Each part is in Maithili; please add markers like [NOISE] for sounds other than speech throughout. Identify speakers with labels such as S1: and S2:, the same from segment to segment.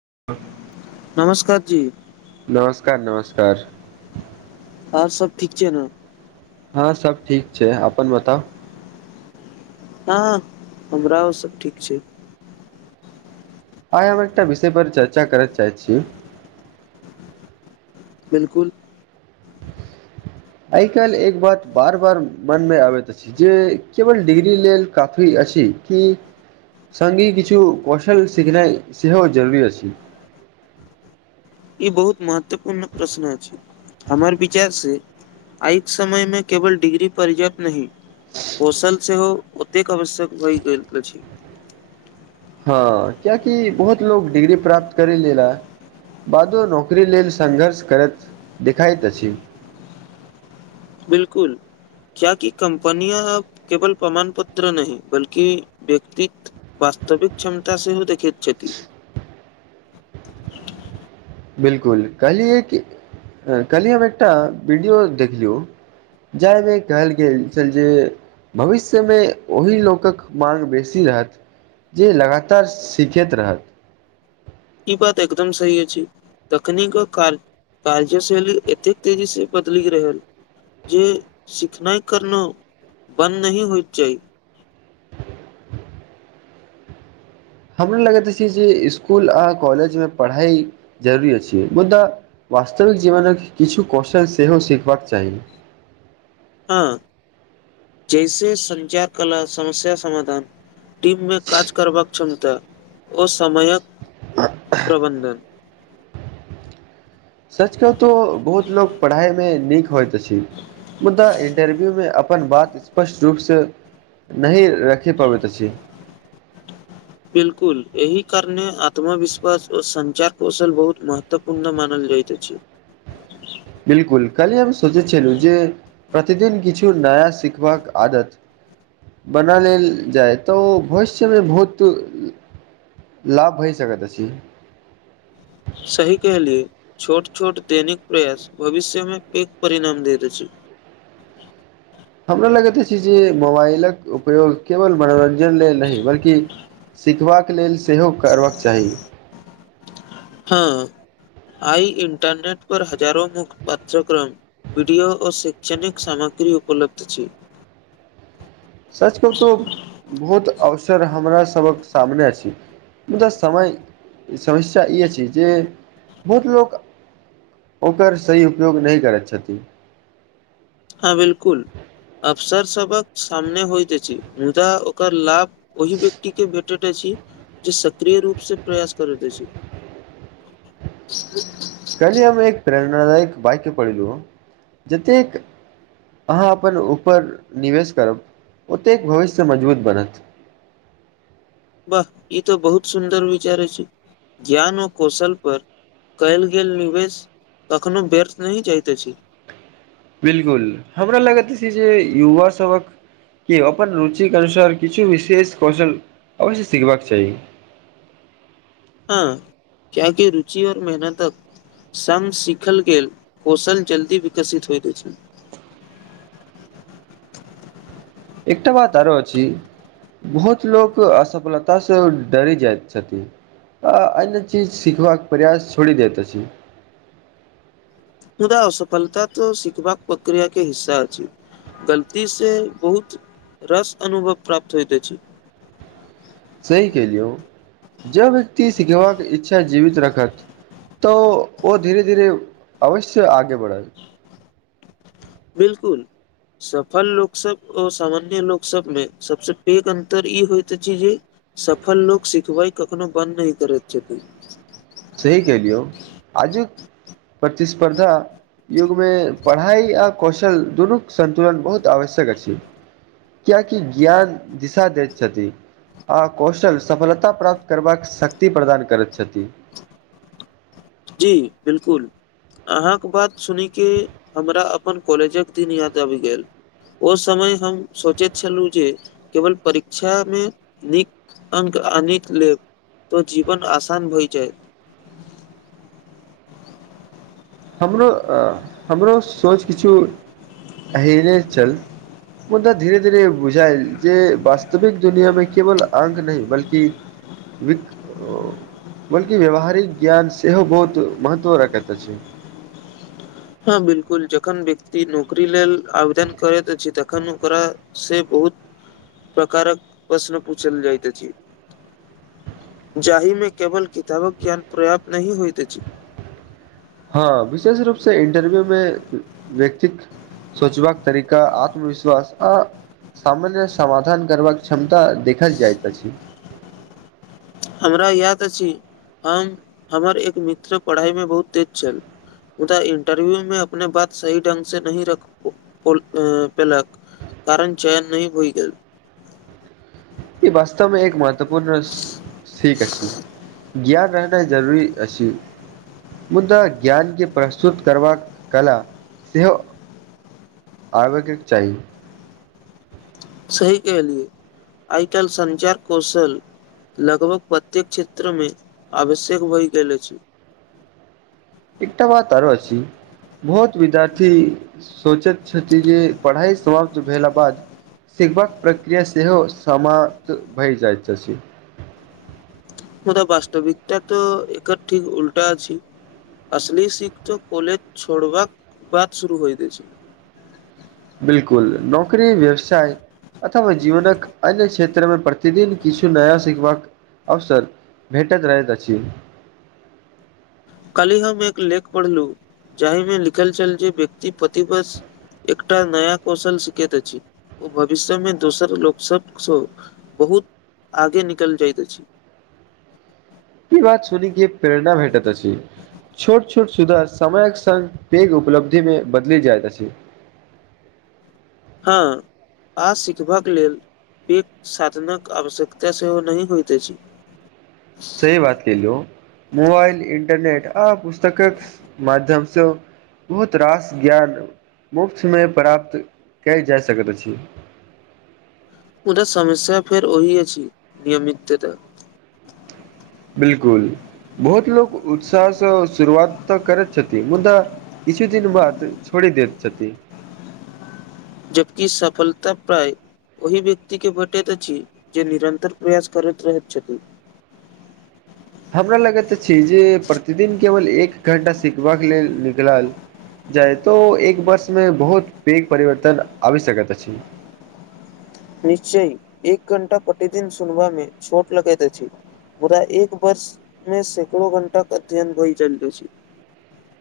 S1: [UNINTELLIGIBLE]
S2: नमस्कार जी। [UNINTELLIGIBLE]
S1: नमस्कार -नमस्कार। [UNINTELLIGIBLE]
S2: आओर सभ ठीक छै ने। [UNINTELLIGIBLE]
S1: हँ सब ठीक छै अपन बताउ। [UNINTELLIGIBLE]
S2: हँ हमरा ओसभ ठीक छै। [UNINTELLIGIBLE]
S1: आइ हम एकटा विषय पर चर्चा करत चाहै छी। [UNINTELLIGIBLE]
S2: बिल्कुल। [UNINTELLIGIBLE]
S1: आइ काल्हि एक बात बार बार मनमे आबैत अछि जे केवल डिग्री लेल काफी अछि कि सङ्गी किछु कौशल सिखनाइ सेहो जरूी अछि। [UNINTELLIGIBLE]
S2: ई बहुत महत्वपूर्ण प्रश्न अछि हमर विचार से आइके समय मे केवल डिग्री पर्याप्त नहिी कौशल सेहो ओतेक आवश्यक होहि गेल अछि। [UNINTELLIGIBLE]
S1: हँ कियकि बहुत लोको डिग्री प्राप्त करि लेला बादो नौकरी लेल संघर्ष करैत देखाइत अछि। [UNINTELLIGIBLE]
S2: बिलकुल क्य कि कं्पनिया अ केवल प्रमाण पत्र नहि बल्कि व्यक्त वास्तविक क्षमता सेहो देखे। छथि। [UNINTELLIGIBLE]
S1: बिलकुल कहलियै कहलियै हम एकटा वीडियो देख लियौ जाहिमे कहल गेल छल जे भविष्यमे ओही लोकक माग बेसी रहत जे लगातार सिखैत रहत।
S2: ई बात एकदम सही अछि तखनिको कार कार्य शैली एतेक तेजी से बदलि रहल जे सिखनाइ करना बन्द नहि होइत चाही। [UNINTELLIGIBLE]
S1: हमरा लगैत अछि जे इसकुल आ कॉलेजमे पढ़ाइ जरूरी अछि -अछि मुदा वास्तविक जीवनक किछु क्वेश्चन सेहो सीखबाक चाही। [UNINTELLIGIBLE]
S2: हँ [UNINTELLIGIBLE] जैसे सञ्चार कला समस्या समाधान टीममे काज करबाक क्षमता ओ समयक प्रबन्धन। [UNINTELLIGIBLE]
S1: सच क तो बहुत लोकोग पढ़ाइ मे नीक। [UNINTELLIGIBLE] होइत अछि मुदा इंटरव्यूमे अपन बात स्पष्ट रूपसँ नहि रखि पबैत अछि। [UNINTELLIGIBLE]
S2: बिलकुल एहि कारणे आत्मविश्वास ओ सञ्चार कौशल बहुत महत्वपूर्ण मानल जाइतइत अछि। [UNINTELLIGIBLE]
S1: बिलकुल काल्हि हम सोचैत छलहुँ जे प्रतिदिन किछु नया सिखबाक आदत बना लेल जाय तऽ ओ भविष्यमे बहुत लाभ भय सकैत अछि। [UNINTELLIGIBLE]
S2: सही कहलिए छोट छोट दैनिक प्रयास भविष्यमे पैेक परिणाम देत अछि। [UNINTELLIGIBLE]
S1: हमरा लगैत अछि जे मोबाइलक उपयोग केवल मनोरंजन। [UNINTELLIGIBLE] लेल नहि बल्कि। [UNINTELLIGIBLE] सिखबाक लेल सेहो करबाक चाही। [UNINTELLIGIBLE]
S2: हँ [UNINTELLIGIBLE] आइ इन्टरनेट पर हजारो मुख्त पाठ्यक्रम वीडियो ओ शैक्षणिक सामग्री उपलब्ध अछि। [UNINTELLIGIBLE]
S1: सच कहतहु- बहुत अवसर हमरा। [UNINTELLIGIBLE] सबक सामने अछि मुदा समय समस्या ई अछि जे बहुत लोक -ओकर सही उपयोग नहि करैत छथिन। [UNINTELLIGIBLE]
S2: हँ बिलकुल। [UNINTELLIGIBLE] अफसर सबक सामने होइत अछि मुदा ओकर लाभ ओहि व्यक्ति के भेटैत अछि जे सक्रिय रूप से प्रयास करैत अछि। [UNINTELLIGIBLE]
S1: कली हममे एक प्र। [UNINTELLIGIBLE] हमरा राएत पाइ के पढ़ै रीहो जतैक अहां अपन ऊपर निवेश करब ओतेक भविष्य मजबूत बनत। [UNINTELLIGIBLE]
S2: बाह ई तऽ बहुत सुन्दर विचार अछि ज्ञान अ कौशल पर कैल गेल निवेश कखनो व्यर्थ नहि जाइत अछि। [UNINTELLIGIBLE]
S1: बिल्कुल हमरा लगैत अछि जे युवा सभक के अपन रुचिक अनुसार किछु विशेष कौशल अवश्य सिखबाक चाही। [UNINTELLIGIBLE]
S2: हां कियाकि रुचि और मेहनतक संग सिखल गेल कौशल जल्दी विकसित होइत अछि। [UNINTELLIGIBLE]
S1: एकटा बात आरो अछि बहुत लोक असफलता से डरी जाइत छथिन आ अन्य चीज सिखबाक प्रयास छोड़ि दैत अछि। [UNINTELLIGIBLE]
S2: मुदा असफलता तऽ सिखबाक प्रक्रिया के हिस्सा अछि गलती से बहुत रस अनुभव प्राप्त होइत अछि। [UNINTELLIGIBLE]
S1: सही केलियौ जब व्यक्ति सिखेबाक इच्छा जीवित रखत तऽ ओ धीरे -धीरे अवश्य आगे बढ़त। [UNINTELLIGIBLE]
S2: बिल्कुल सफल लोकसब अ सामान्य लोकसबमे सबसे पैघ अन्तर ई होइत अछि जे सफल लोक सिखबै कखनो बन्द नै करैत छथिन। [UNINTELLIGIBLE]
S1: सही कैलियौ आजुक प्रतिस्पर्धा युगमे पढ़ाइ आ कौशल दुनूक संन्तुलन बहुत आवश्यक अछि कियाकि ज्ञान दिशा दैत छथि आ कौशल सफलता प्राप्त करबाक शक्ति प्रदान करैत छथि। [UNINTELLIGIBLE]
S2: जी बिल्कुल अहाँक बात सुनि के हमरा अपन कॉलेजक दिन याद आबि गेल ओ समय हम सोचैत छलहुँ जे केवल परीक्षामे नीक अंक आनै के लेब तऽ जीवन आसान भए जायत। [UNINTELLIGIBLE]
S1: हमरो -हमरो सोच किछु एहने छल मुदा धीरे -धीरे बुझायल जे वास्तविक दुनियामे केवल अंक नै बल्कि बिक उम्म बल्कि -व्यावहारिक ज्ञान सेहो बहुत महत्व रखैत अछि। [UNINTELLIGIBLE]
S2: बिल्कुल जखन व्यक्ति नौकरी लेल आवेदन करैत अछि तखन ओकरा से बहुत प्रकारक प्रश्न पूछल जाइत अछि [UNINTELLIGIBLE] जाहि मे केवल किताबक ज्ञान पर्याप्त नहि होइत अछी। [UNINTELLIGIBLE]
S1: हां विशेष रूपसे इंटरव्यू मे व्यक्तिक सोचबाक तरीका आत्मविश्वास आ सामान्य समाधान करबाक क्षमता देखल जाइत अछि। [UNINTELLIGIBLE]
S2: हमरा याद अछि हम हमर एक मित्र पढ़ाइमे बहुत तेज छल मुदा इंटरव्यू मे अपने बात सही ढ़ंग से नहि रख पो पोल ए -पेलक कारण चयन नहि होइ गेल। [UNINTELLIGIBLE]
S1: ई वास्तवमे एक महत्वपूर्ण सी सिख अछि, ज्ञान रहनाइ जरूरी अछि मुदा ज्ञान के प्रस्तुत करबाक कला सेहो- आबैकक चाही। [UNINTELLIGIBLE]
S2: सही कहलिए आइ काएल संचार कौशल लगभग प्रत्येक क्षेत्रमे आवश्यक भऽ गेल अछि। [UNINTELLIGIBLE]
S1: एकटा बात आरो अछि बहुत विद्यार्थी सोचैत छथि जे पढ़ाई समाप्त भेला बाद सिखबाक प्रक्रिया सेहो समाप्त भइ जाइत छै। [UNINTELLIGIBLE]
S2: मुदा वास्तविकता तऽ एकर ठीक उल्टा अछि असली सिख त कोलेज छोड़बाक बाद शुरू होइत अछि। [UNINTELLIGIBLE]
S1: बिल्कुल नौकरी व्यवसाय अथवा जीवनक अन्य क्षेत्रमे प्रतिदिन किछु नया सिखबाक अवसर भेटैत रहैत अछि। [UNINTELLIGIBLE]
S2: कल्हि हम एक लेख पढ़लु जाहिमे लिखल छल जे व्यक्ति प्रतिवश एकटा नया कौशल सीखैत अछि ओ भविष्यमे दोसर लोकसभसँ -बहुत आगे निकल जाइत अछि। [UNINTELLIGIBLE]
S1: ई बात सुनी के प्रेरणा भेटैत अछि छोट -छोट सुधार समयक संग पैघ उपलब्धिमे बदली जायत अछि। [UNINTELLIGIBLE]
S2: हां आ सिखबाक लेल पैघ साधनक आवश्यकता सेहो नहि होइत अछि। [UNINTELLIGIBLE]
S1: सही बात केलौ मोबाइल, इंटरनेट। आ पुस्तकक माध्यमसँ बहोत रास ज्ञान मुफ्तमे प्राप्त कयल जा सकैत अछि। [UNINTELLIGIBLE]
S2: मुदा समस्या फेर ओहि अछि नियमितता। [UNINTELLIGIBLE]
S1: बिल्कुल बहोत लोक उत्साहसँ शुरुआत तऽ करैत छथि मुदा किछु दिन बाद छोड़ी दैत छथि। [UNINTELLIGIBLE]
S2: जबकि सफलता प्राय ओहि व्यक्तिके भेटैत अछि जे निरंतर प्रयास करैत रहैत छथि। [UNINTELLIGIBLE]
S1: हमरा लगैत अछि जे प्रतिदिन केवल एक घण्टा सिखबाक लेल निकलाल जाय तऽ ओ एक वर्षमे बहुत पैघ परिवर्तन आबि सकैत अछि। [UNINTELLIGIBLE]
S2: निश्चय एक घण्टा प्रतिदिन सुनबा में छोट लगैत अछि मुदा एक वर्ष मे सैंकड़ो घंटा के अध्ययन होइ जाइत अछि। [UNINTELLIGIBLE]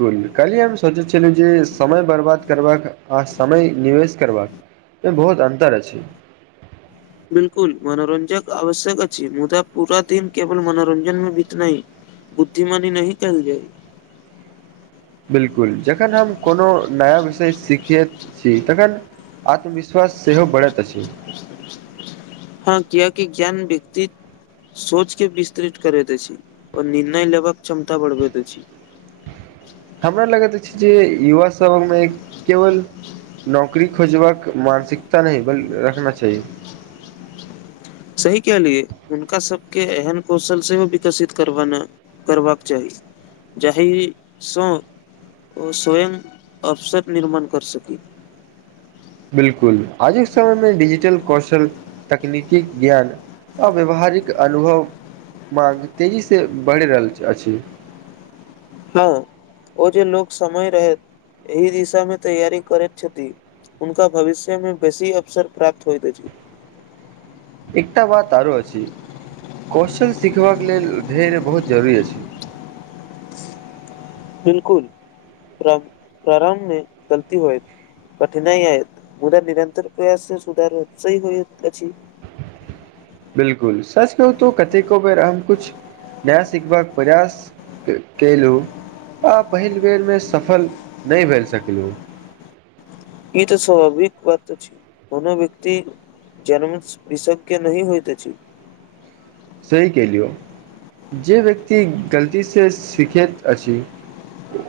S1: कहलिए हम सोचै छलिए जे समय बर्बाद करबाक आ समय निवेश करबाकमे बहोत अन्तर अछि। [UNINTELLIGIBLE]
S2: बिल्कुल मनोरंजक आवश्यक अछि मुदा पूरा दिन केवल मनोरंजन मे बीतनाय बुद्धिमानी नहि कहल जाइ। [UNINTELLIGIBLE]
S1: बिल्कुल जखन हम कोनो नया विशेष सिखैत छीयै तखन आत्मविश्वास सेहो बढ़ैत अछि। [UNINTELLIGIBLE]
S2: हां कियाकि ज्ञान व्यक्ति सोच के विस्तृत करैत अछि और निर्णय लेबाक क्षमता बढ़बैत अछि। [UNINTELLIGIBLE]
S1: हमरा लगैत अछि जे युवा सभमे केवल नौकरी खोजबाक मानसिकता नै ब रखना चाही। [UNINTELLIGIBLE]
S2: सही कहलिए हुनका सबके एहन कौशल सेहो विकसित करवाना करबाक चाही जहिसँ ओ स्वयं अवसर निर्माण कर सकी। [UNINTELLIGIBLE]
S1: बिल्कुल आजुक समयमे डिजिटल कौशल तकनीकी ज्ञान आ व्यावहारिक अनुभव मार्ग तेजीसे बढ़ रहल छ अछि। [UNINTELLIGIBLE]
S2: हां ओ जे लोक समय रहैत एहि दिशा मे तैयारी करैत छथि उनका भविष्य मे बेसी अवसर प्राप्त होएत अछि। [UNINTELLIGIBLE]
S1: एकटा बात आरो अछि क्वेश्चन सीखबाक लेल धैर्य बहुत जरूरी अछि। [UNINTELLIGIBLE]
S2: बिल्कुल प्रब -प्रारंभ मे गलती होएत कठिनाइ ऐत मुदा निरन्तर प्रयास से सुधार हौत सही होइत अछि। [UNINTELLIGIBLE]
S1: बिल्कुल सच कहु तौ कतेको बेर हम कुछ नया सिखबाक प्रयास क कयलु आ पहिल बेरमे सफल नै भाय सकलु। [UNINTELLIGIBLE]
S2: ई तऽ स्वभाविक बात आछि कोनो व्यक्ति जन्म से विषग्य नहि होइत अछि। [UNINTELLIGIBLE]
S1: सही केलियौ जे व्यक्ति गलती से सीखैत अछि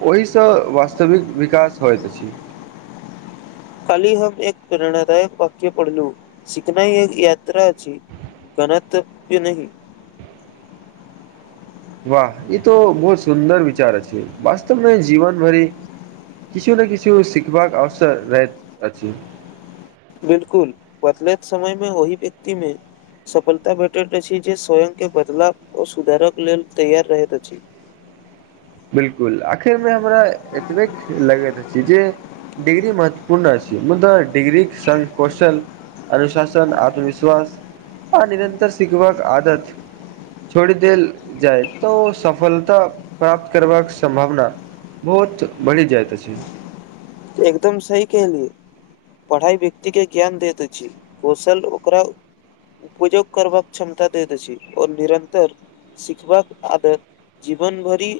S1: ओहिसँ वास्तविक विकास होइत अछि। [UNINTELLIGIBLE]
S2: खाली हम एक प्रेरणादायक वाक्य पढ़लु सिखनाय एक यात्रा छी, गनतव्य नहि। [UNINTELLIGIBLE]
S1: वाह ई तो बहुत सुन्दर विचार अछि छै वास्तवमे जीवन भरि किछु ने किछु सीखबाक अवसर रहैत अछि। [UNINTELLIGIBLE]
S2: बिल्कुल बदलैत समयमे ओहि व्यक्तिमे सफलता भेटैत अछि जे स्वयंके बदलाव ओ सुधारक लेल तैयार रहैत अछि। [UNINTELLIGIBLE]
S1: बिल्कुल आखिर मे हमरा एतबेक लगैत अछ। [UNINTELLIGIBLE] सी जे डिग्री महत्वपूर्ण आछि मुदा डिग्री के संग कौशल, अनुशासन, आत्मविश्वास आ निरंतर सीखबाक आदत। छोड़ देल जाइ तऽ सफलता। [UNINTELLIGIBLE] प्राप्त करबाक संभावना बहोत बढ़ि जाइत अछि। [UNINTELLIGIBLE]
S2: एकदम सही कहलियए पढ़ाई व्यक्ति के ज्ञान दैत अछि कौशल ओकरा उपयोग करबाक क्षमता दैत अछि और निरन्तर सिखबाक आदर जीवन भरि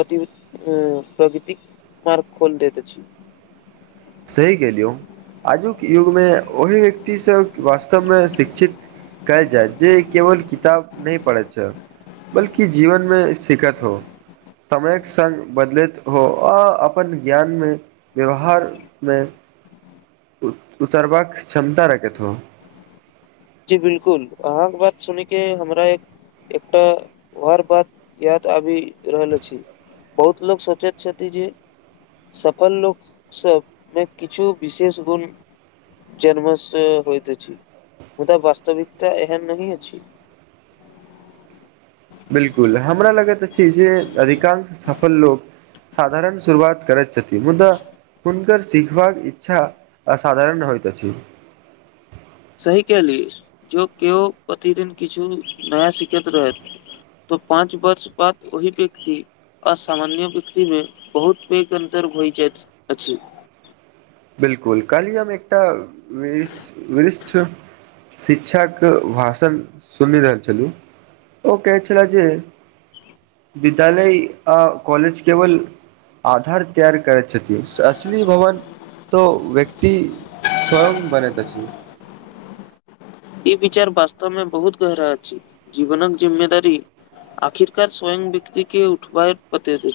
S2: -प्रगतिक मार्ग खोल दैत अछि। [UNINTELLIGIBLE]
S1: सही केलियौ आजुक युगमे ओहिी व्यक्तिसँ वास्तवमे शिक्षित कयल जाय जे केवल किताब नहि पढ़ैत छै बल्कि जीवनमे सिखैत हो समयके सङ्ग बदलैत हो आ अपन ज्ञानमे व्यवहार। [UNINTELLIGIBLE] मे उतरबाक क्षमता रखेत [UNINTELLIGIBLE]
S2: जी बिलकुल अहाँके बात सुनै के हमरा एक एकटा वार बात याद आबि रहल अछि बहुत लोको सोचैत छथि जे सफल लोकसभमे किछु विशेष गुण जन्मसँ होइत अछि। [UNINTELLIGIBLE] मुदा वास्तविकता एहन नहिहए छी।
S1: बिलकुल हमरा लगैत अछि जे अधिकांश सफल लोक साधारण शुरुआत करैत छथिन मुदा हुनकर सिखबाक इच्छा असाधारण होइत अछि।
S2: सही कए लिय जँ केओ प्रतिदिन किछु नया सिखैत रहथि तऽ पाँच वर्ष बाद ओहि व्यक्ति आ सामान्य व्यक्तिमे बहुत पैघ अन्तर भऽ जाइत अछि।
S1: बिलकुल काली हम एकटा। रि रिष्ठ। शिक्षाक भाषण सुनि रहल छलु ओ कहे छले जे विद्यालय आ कॉलेज केवल आधार तैयार करैत। असली भवन। तो व्यक्ति स्वयं बनैत अछि।
S2: ई विचार वास्तव मे बहुत गहरा अछि जीवनक जिम््ममेदारी आखिरकार स्वयं व्यक्ति के उठबा पते दे।